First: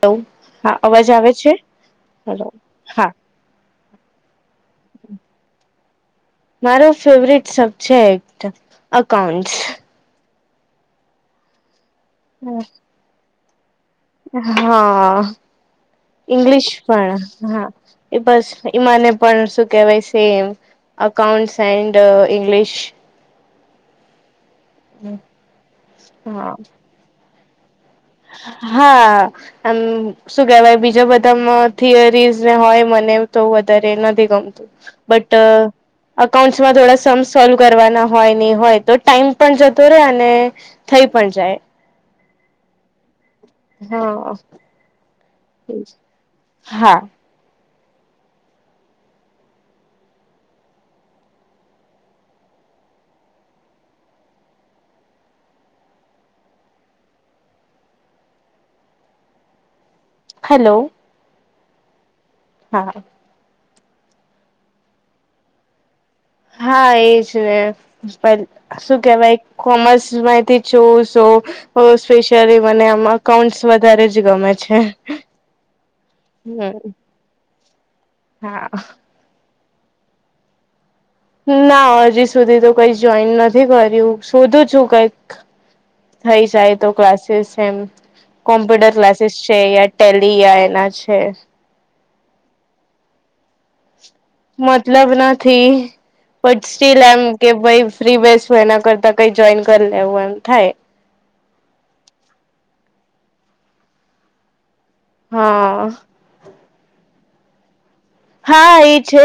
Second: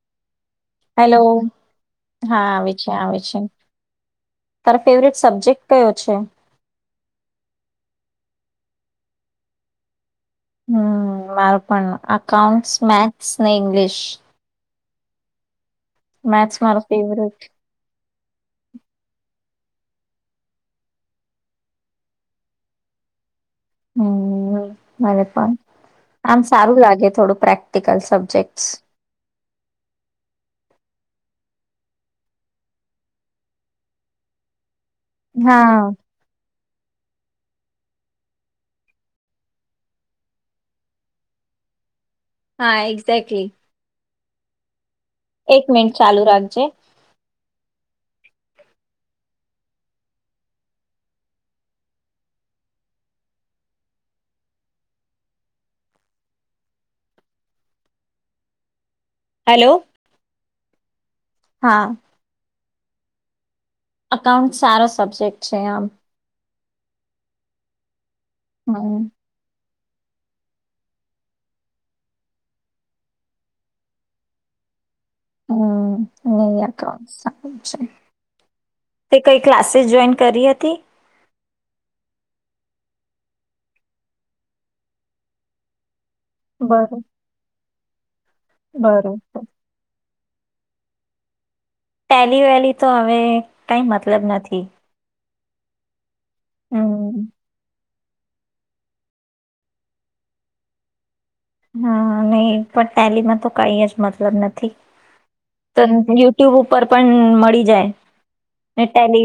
Hello હા, અવાજ hello આવે છે, હલો હા હા. તારા ફેવરેટ સબ્જેક્ટ કયો છે? મારો ફેવરટ સબજેક્ટ એકાઉન્ટ. હમ, મારો પણ. અઉન્ટસ મેથસ ને ઇંગ્લિશ. હા, મેથ્સ ઇંગ્લિશ મારો ફેવરેટ પણ હા. એ બસ, એ મને પણ શું કેહેવાય સેમ અકાઉન્ટસ એન્ડ ઇંગ્લિશ. હમ, મને પણ. આમ હા સારું લાગે થોડું પ્રેક્ટિકલસ. હા! અમ શું કેહેવાય બીજા બધામાં થિયરીઝને હોય મને તો વધારે નથી ગમતું. બટ અ હા અકાઉન્ટસમાં થોડા સમ સોલ્વ કરવાના હોય ને એ હોય તો ટાઈમ પણ જતો રહેે અને થઈ પણ જાય. હા, એક્ઝેક્ટલી! હ. એક મિનિટ ચાલુ રાખજે. હા હેલો. હલો! હા. હા, અકાઉન્ટ સારો સબ્જેક્ટ છે આમ. હા, એ જ પણ હમ શું કેવાય? કોમર્સમાંથી ચોશો સ્પેશિયલી મને આમાં અકાઉન્ટ્સ વધારે જ ગમે છે. હમ, નઈ હમ અકાઉન્ટ્સ સારુ છે. હા. તે કઈ ક્લાસીસ જોઈન કરી હતી? ના! હજી સુધી તો કઈ જોઈન નથી કર્યું, શોધું છું કઈક થઈ જાય તો બરો ક્લાસીસ એમ કોમ્પ્યુટર ક્લાસીસ બરોબર છે [unintelligible] ટેલિ આયના છે. ટેલિ વેલી તો હવે કઈ મતલબ નથી. મતલબ નથી. બટ સ્ટીલ હમ એમ કે ભઈ ફ્રી બેસવું એના કરતા કઈ જોઈન કરી લેવું એમ થાય. હા, નહી પણ ટેલીમાં તો કઈ જ મતલબ નથી. તન હા ટ્યુબ ઉપર પણ મળી જાય હા ને એ છે ટેલિ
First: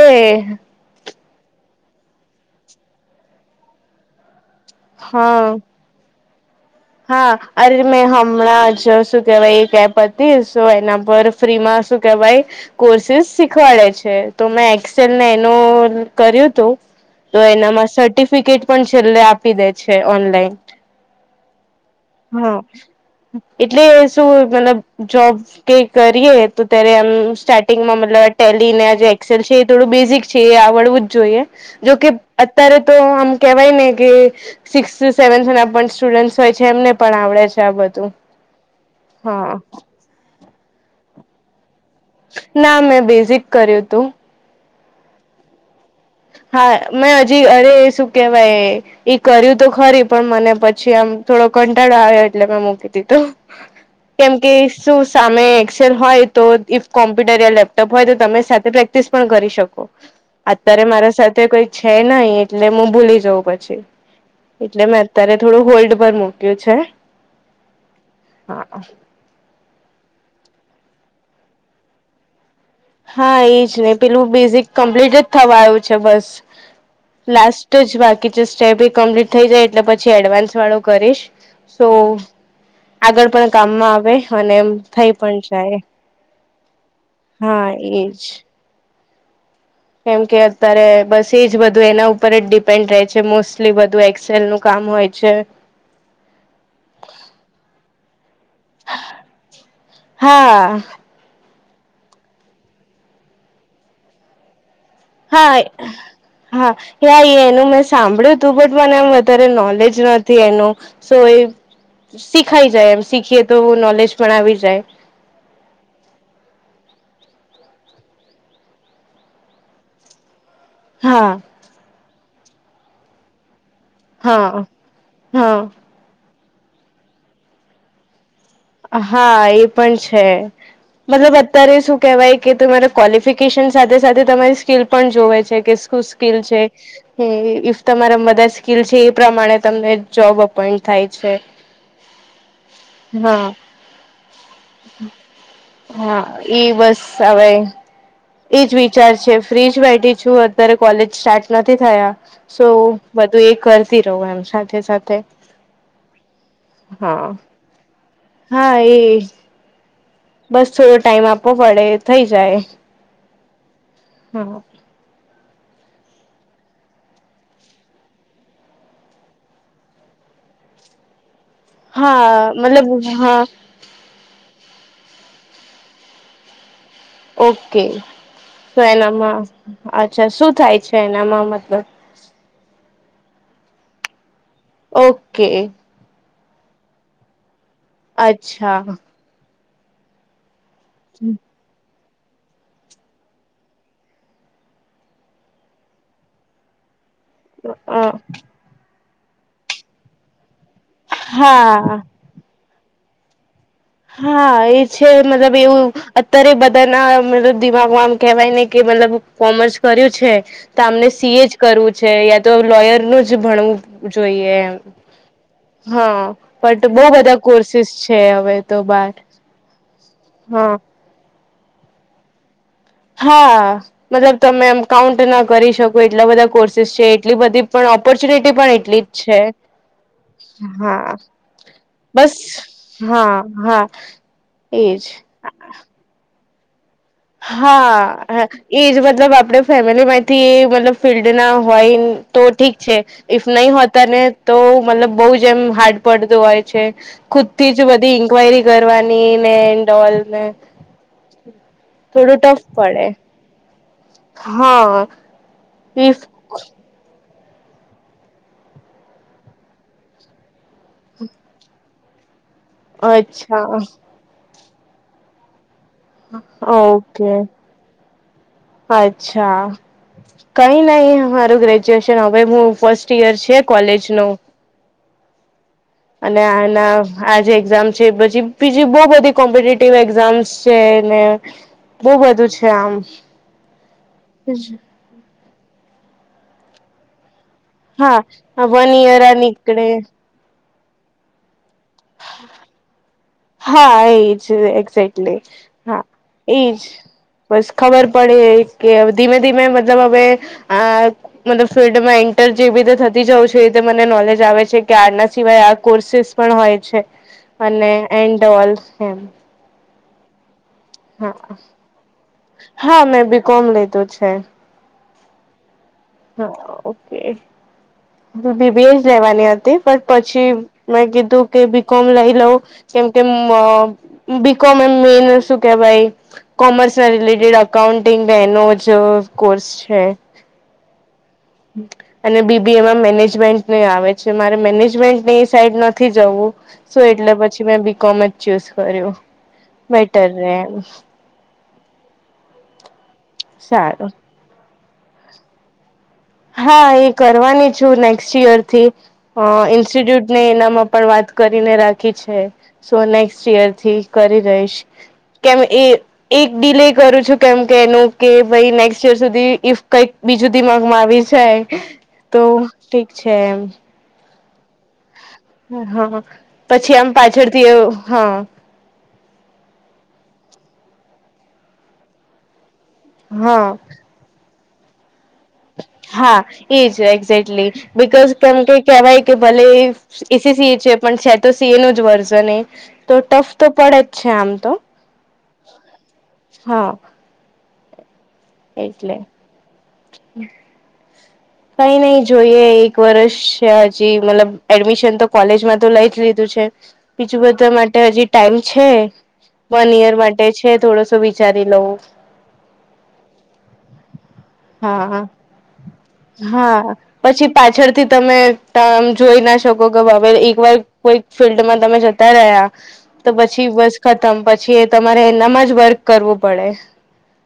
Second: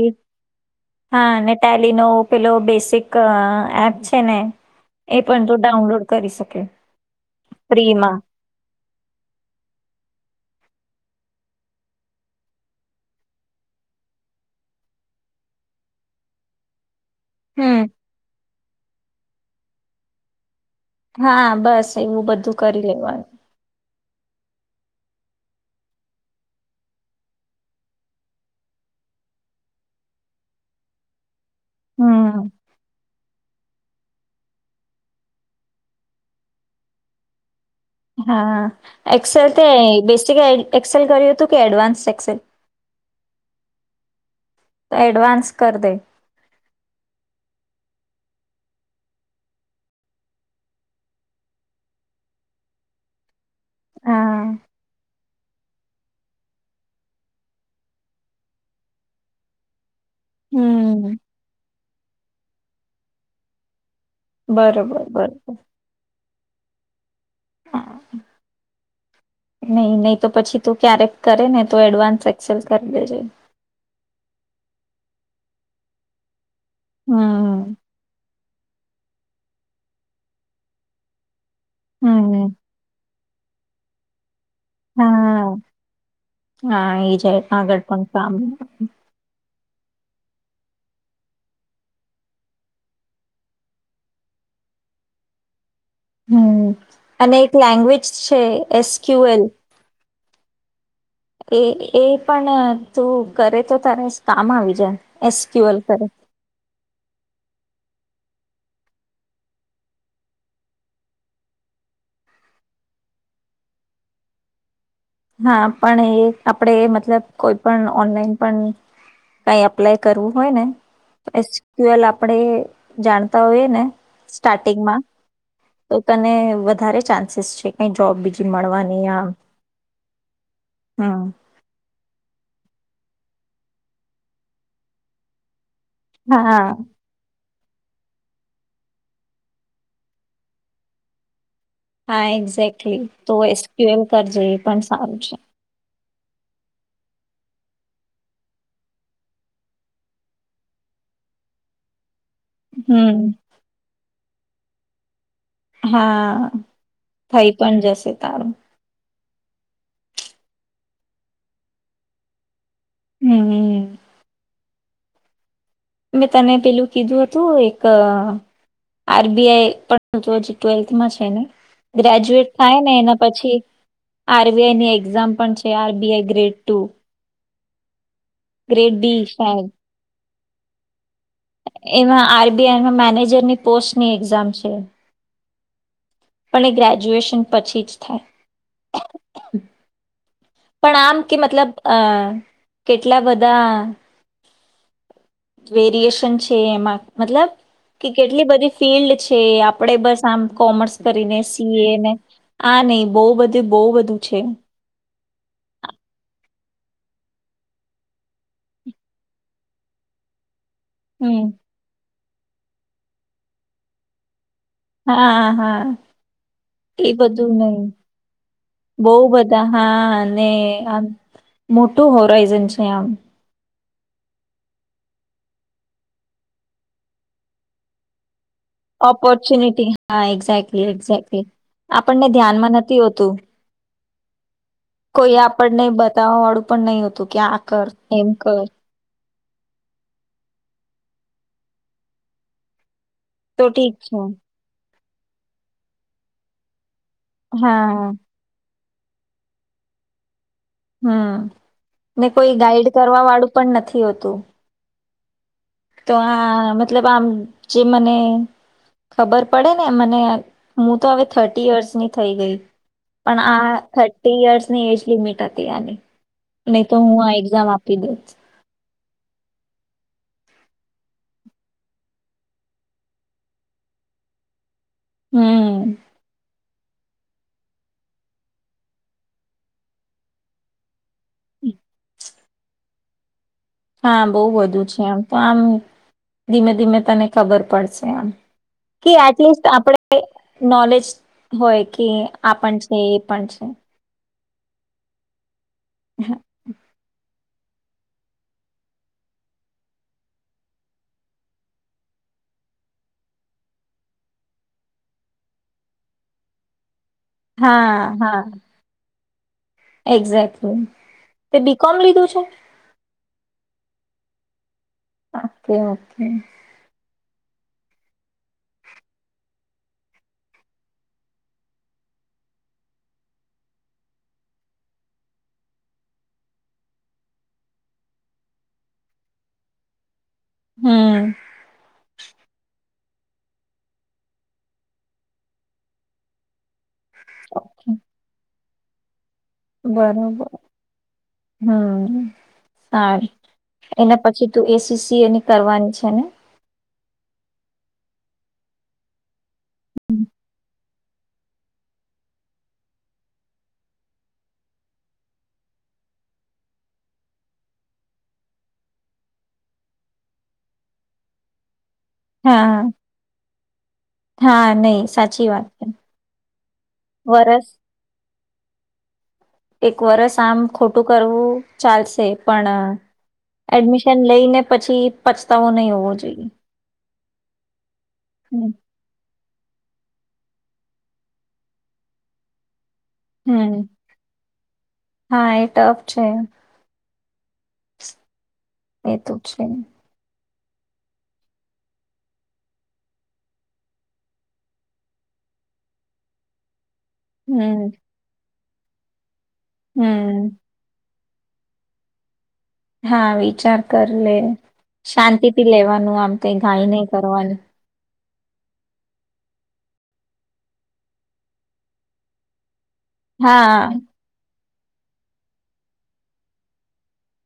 હા, ને ટેલીનો પેલો બેસિક અ એપ છે ને એ પણ હા તું ડાઉનલોડ કરી શકે. હા, અરેરે મે ફ્રીમાં હમ ણાં જ શું કેવાય એક એપ અતી શુ એના પર ફ્રીમાં શું કેવાય કોર્સિસ શીખવાડે છે, તો મેં એક્સેલને એનું કર્યુંતું. તો હમ એનામાં સર્ટિફિકેટ પણ છેલ્લે આપી દે છે ઓનલાઈન. હા, બસ એવું બધું હા કરી લેવાનું. એટલે શું મતલબ જોબ કે કરીએ તો ત્યારે એમ સ્ટાર્ટિંગમાં મતલબ ટેલી ને આ જે એક્સેલ છે એ થોડું બેઝિક છે એ આવડવું જ જોઈએ. જોકે હમ અત્યારે તો આમ કેવાય ને કે સિકસ સેવન્થના પણ સ્ટુડન્ટસ્ ટ હોય છે, એમને પણ આવડે છે આ બધું. હા એક્સેલ હા તે બેસિક એડ એક્સેલ કર્યુંતું કે એડવાન્સ એક ના મેં બેઝિક કર્યુંતું. તો એડવાન્સ કર દે. હા, મેં હજી અરે શું કેહેવાય. ઈ કર્યું તો ખરી પણ મને પછી આમ થોડો કંટાળો આવ્યો એટલે મેં મૂકી દીધું. કેમ હા કે શું સામે એક્સેન હોય તો ઇફ કોમ્પ્યુટર યા લેપ હોય તો તમે સાથે પ્રેક્ટિસ પણ કરી શકો. અત્યારે મારા હમ સાથે કોઈ છે નહી એટલે હું ભૂલી જઉં પછી. એટલે બરોબર મેં અત્યારે બરોબર થોડું હોલ્ડ પર મૂક્યું છે. હા નહી નહી તો પછી તું ક્યારેક કરે ને તો એડવાન્સ [unintelligible] હા એજ ને પેલું બેઝિક કમ્પ્લીટ જ થવા આવું છે બસ. હમ લાસ્ટ જ બાકી સ્ટેપ એ કમ્પ્લીટ થઈ જાય એટલે પછી એડવાન્સ વાળું કરીશ. સો, હમ આગળ પણ કામમાં આવે અને થઈ પણ હા, જાય હા એ જ હા આગળ પણ એજ સાભળ કેમ કે અત્યારે બસ એજ બધું એના ઉપર જ ડિપેન્ડ રહે છે મોસ્ટલી બધું એક્સેલ નું કામ હોય છે. હમ્મ અને એક લેંગ્વેજ છે એસ ક્યુ એલ. હા. એ એ પણ તું કરે તો તારે કામ આવી જ હા. હા એનું મેં સાંભળ્યું તું બટ મને એમ વધારે નોલેજ નથી એનું. સો એ, શીખાઈ જાય એમ શીખીએ તો નોલેજ પણ આવી જાય. હા પણ એ આપણેે મતલબ કોઈ પણ ઓનલાઈન પણ કઈ એપ્લાય કરવું હોય ને હા એ્યુલ આપણેે જાણતા હોઈએ ને હા સ્ટાર્ટિંગમાં, હા તો તને વધારે ચાન્સીસ છે કઈ જોબ બીજ હા એ પણ છે હમ. મતલબ ત્યારે શું કહેવાય કે તમારે ક્વોલિફિકેશન સાથે સાથે તમારી સ્કીલ પણ જોવે છે કે શું સ્કીલ હા છે? હમ્મ, ઈફ તમારા બધા સ્કીલ છે એ પ્રમાણે તમને જોબ અપોઈન્ટ થાય છે. હા એક્ઝેક્ટલી તો હા એસ ક્યુ એલ કરજે એ પણ સારું છે. હા ઈ બસ હવે એજ વિચાર છે ફ્રી જ બેઠી છું અત્યારે કોલેજ સ્ટાર્ટ નથી થયા. સૌ હમ બધું એ કરતી રહું એમ સાથે સાથે. હા, હા. થઈ પણ જશે તા. હા એ. બસ થોડો ટાઈમ આપવો પડે થઈ જાય. હમ. હમ્મ. મેં તને પેલું કીધું હતું એક આર બી આઈ પણ હજી ટ્વેલ્થમાં છે ને ગ્રેજ્યુએટ હા થાય ને મતલબ એના હા પછી આર બી આઈ ની એક્ઝામ પણ છે, R B I grade two. Okay તો ગ્રેડ બી એનામાં શાયદ અચ્છા શું થાય છે એનામાં મતલબ? એમાં આર બી આઈમાં મેનેજરની પોસ્ટ ની એક્ઝામ છે. ઓકે. પણ એ ગ્રેજ્યુએશન પછી જ થાય અચ્છા. પણ આમ કે મતલબ અ કેટલા બધા વેરિએશન છે એમાં મતલબ કે કેટલી બધી ફિલ્ડ છે, આપણેે બસ આમ કોમર્સ કરીને સી એ હા ને આ નહી બહુ બધું બહ બધું છે હા એ છે મતલબ એવું અત્યારે બધાના મત દિમાગમાં આમ કેવાય ને કે મતલબ કોમર્સ કર્યું છે. તો આમને સી હમ એ જ કરવું છે યા તો લોયર નું જ ભણવું જોઈએ. હા બટ બવ બધા કોર્સિસ છે હવે તો બાર બવ બધા હા અને હા આમ મોટું હોરાઈઝન છે આમ. હા. મતલબ તમે એમ કાઉન્ટ ના કરી શકો એટલા બધા કોર્સેસ છે એટલી બધી પણ ઓપોર્ચ્યુનિટી પણ એટલી જ છે ઓપોર્ચ્યુનિટી હા એક્ઝેક્ટલી હા એક્ઝેક્ટલી આપણને બસ ધ્યાનમાં નથી હોતું. હા હા એજ કોઈ આપણને બતાવવા વાળું પણ નહોતુ. હા હ એજ મતલબ આપણેે ફેમિલી માંથી મતલબ ફિલ્ડ ના હોય તો ઠીક છે ઈફ તો નહીં ઠીક હોતા ને છે તો મતલબ બહુ જ એમ હાર્ડ પડતું હોય છે ખુદ થી જ હા બધી ઇન્ક્વાયરી કરવારની ને ઓલ ને હમ ને થોડું કોઈ ટફ ગાઈડ પડે કરવા વાળું પણ નથી હોતું. હા તો ઇફ આ મતલબ આમ જે મને ખબર પડે ને મને હું તો હવે થર્ટી યર્સ ની થઈ ગઈ પણ આ અચ્છા થર્ટી ઈયરની એજ લિમિટ હતી આની નય તો હું આ ઓકે એક્ઝામ આપી દેત. અચ્છા કઈ નઈ મારું ગ્રેજ્યુએશન હવે હું ફર્સ્ટ ઈયર છ કોલેજ નું હમ અને આના આ જે એક્ઝામ છે પછી બીજી બવ બધી કોમ્પિટેટિવ એક્ઝામ્સ છે ને બહુ બધું છે આમ હા બહુ વધુ છે આમ તો આમ ધીમે ધીમે તને ખબર પડશે હા આમ વન કે યર આ એટલીસ્ટ નીકળે આપણે નોલેજ હોય કે આપ પણ છે એ પણ છે. એક્ઝેકલી હા છે એજ. બસ ખબર પડે કે ધીમે ધીમે મતલબ હવે આ મતલબ ફિલ્ડમાં એન્ટર જે રીતે થતી જઉ છે એ રીતે મને નોલેજ આવે છે કે આના સિવાય આ કોર્સીસ પણ હોય છે અને હા એન્ડ ઓલ્ એમ એકઝેટલી હા [unintelligible] હા મેં બી. કોમ. લીધું છે ઓકે ઓકે હા ઓકે. બી. બી. એ. જ લેવાની હતી પણ પછી મેં કીધું કે બી. કોમ. લઈ લઉં. કેમ કે બી. કોમ. એમ મેન શું કેવાઈ કોમર્સ ના રિલેટેડ અકાઉન્ટિંગ એનો જ કોર્સ છે. હમ હમ અને બી. બી. એ. માં મેનેજમેન્ટ નુય આવે છે મારે મેનેજમેન્ટની સાઈડ નથી જવું. શું એટલે પછી મેં ઓકે બી. કોમ. જ ચુઝ કર્યું બેટર બરોબર રે એમ હમ હાર સારું એના પછી તું એન. સી. સી. એય કરવાની છે ને? હા એ કરવાની છું નેક્સ્ટ ઈયર થી ઇન્સ્ટિટ્યુટ ને એનામાં પણ વાત કરીને રાખી છે સો નેક્સ્ટ ઈયર થી કરી રહીશ કેમ એ એક ડીલ એ કરું છું કેમ કે એનું કે ભાઈ નેક્સ્ટ ઈયર સુધી ઇફ કઈક બીજું દીમાગમાં આવી જાય તો હા ઠીક છે. હા નહી સાચ હા પછી આમ પાછળથી વરસ એવું હા એક વરસ આમ ખોટું કરવું ચાલશે પણ હમ એડમિશન લઈ ને પછી પછતાવો નહી હોવો હા જોઈએ એજ એક્ઝેક્ટલી બિકોઝ કેમ હમ કે કેવાય કે ભલે એસી સી એ છે પણ છે તો સી એ નુ જ વર્ઝન તો ટ્સ્ટ હમ પડે જ છે આમ તો હા એ ટફ છે હા એટલે એ તો છે કઈ નઈ જોઈએ એક વર્ષ છે હજી મતલબ એડમિશન તો કોલેજમાં તો લઈ જ લીધું છે બીજું બધા હમ માટે હજી ટાઈમ છે વન યર હમ માટે છે થોડોસો વિચારી લઉવં હા વિચાર કર લે હા શાંતિથી લેવાનું આમ કઈ હા ઘાઈ નહી પછી કરવાની પાછળથી તમે ત જોઈ ના શકો કે ભવે એક વાર કોઈ ફિલ્ડમાં તમે જતા રહ્યા તો પછી હા બસ ખતમ પછી એ તમારે એનામાં જ વર્ક કરવું પડે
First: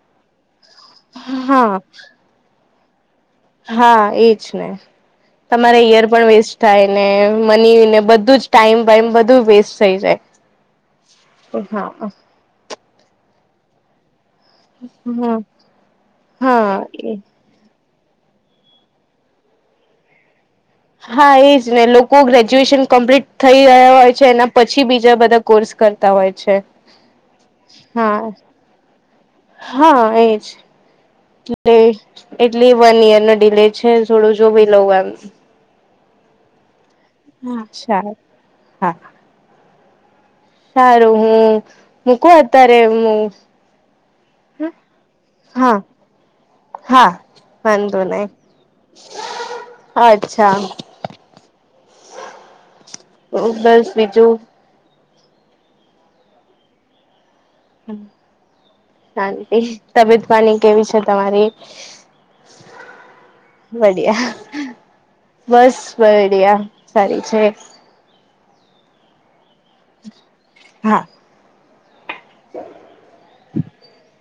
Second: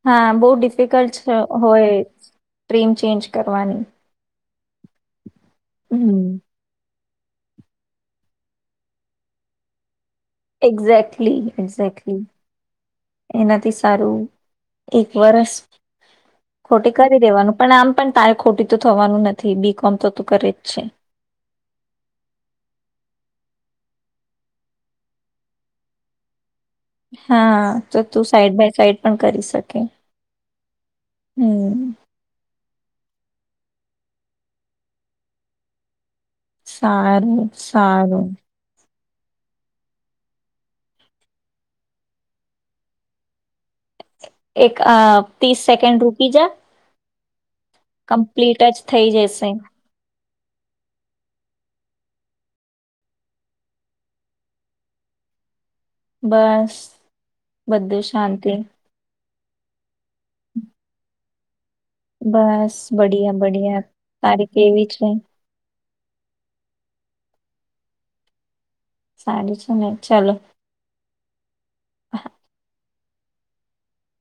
હા બહુ ડિફિકલ્ટ છે હા હોય ટ્રીમ ચેન્જ કરવાની હા એજ ને તમારે ઈયર હમ પણ વેસ્ટ થાય મની ને બધું જ ટાઈમ વાાઈમ બધું વેસ્ટ થઈ જાય એક્ઝેક્ટલી હા એક્ઝેક્ટલી એનાથી સારું એક હા વરષ હા ખોટી એ કરી દેવાનું પણ આમ પણ તારે ખોટી તો થવાનું નથી બી કોમ તો કરે જ છે હા એજ ને લોકો ગ્રેજ્યુએશન કમ્પ્લીટ થઈ રહ્યા હોય છે એના પછી બીજા બધા કોર્સ કરતા હોય છે હા તો તું હા સાઈડ બાય સાઈડ પણ કરી શકે હા એજ એટલે હમ એટલી વન ઈયર નો ડીલે છે થોડું જો ભી લઉમ સારું અચ્છા સારું હા સારું હું મૂકું અત્યારે એમ એક અ ત્રીસ હા સેકન્ડ રૂકી જા હા વાંધો નહી કમ્પ્લીટ જ થઇ જશે અચ્છા બસ બીજું બસ બધું શાંતિ શાંતિ તબિત પાની કેવી છે તમારી બસ બડિયા બડિયા તારી કેવી છે બસ બડિયા સારી છે સાડી છે ને ચાલો હા [inaudible]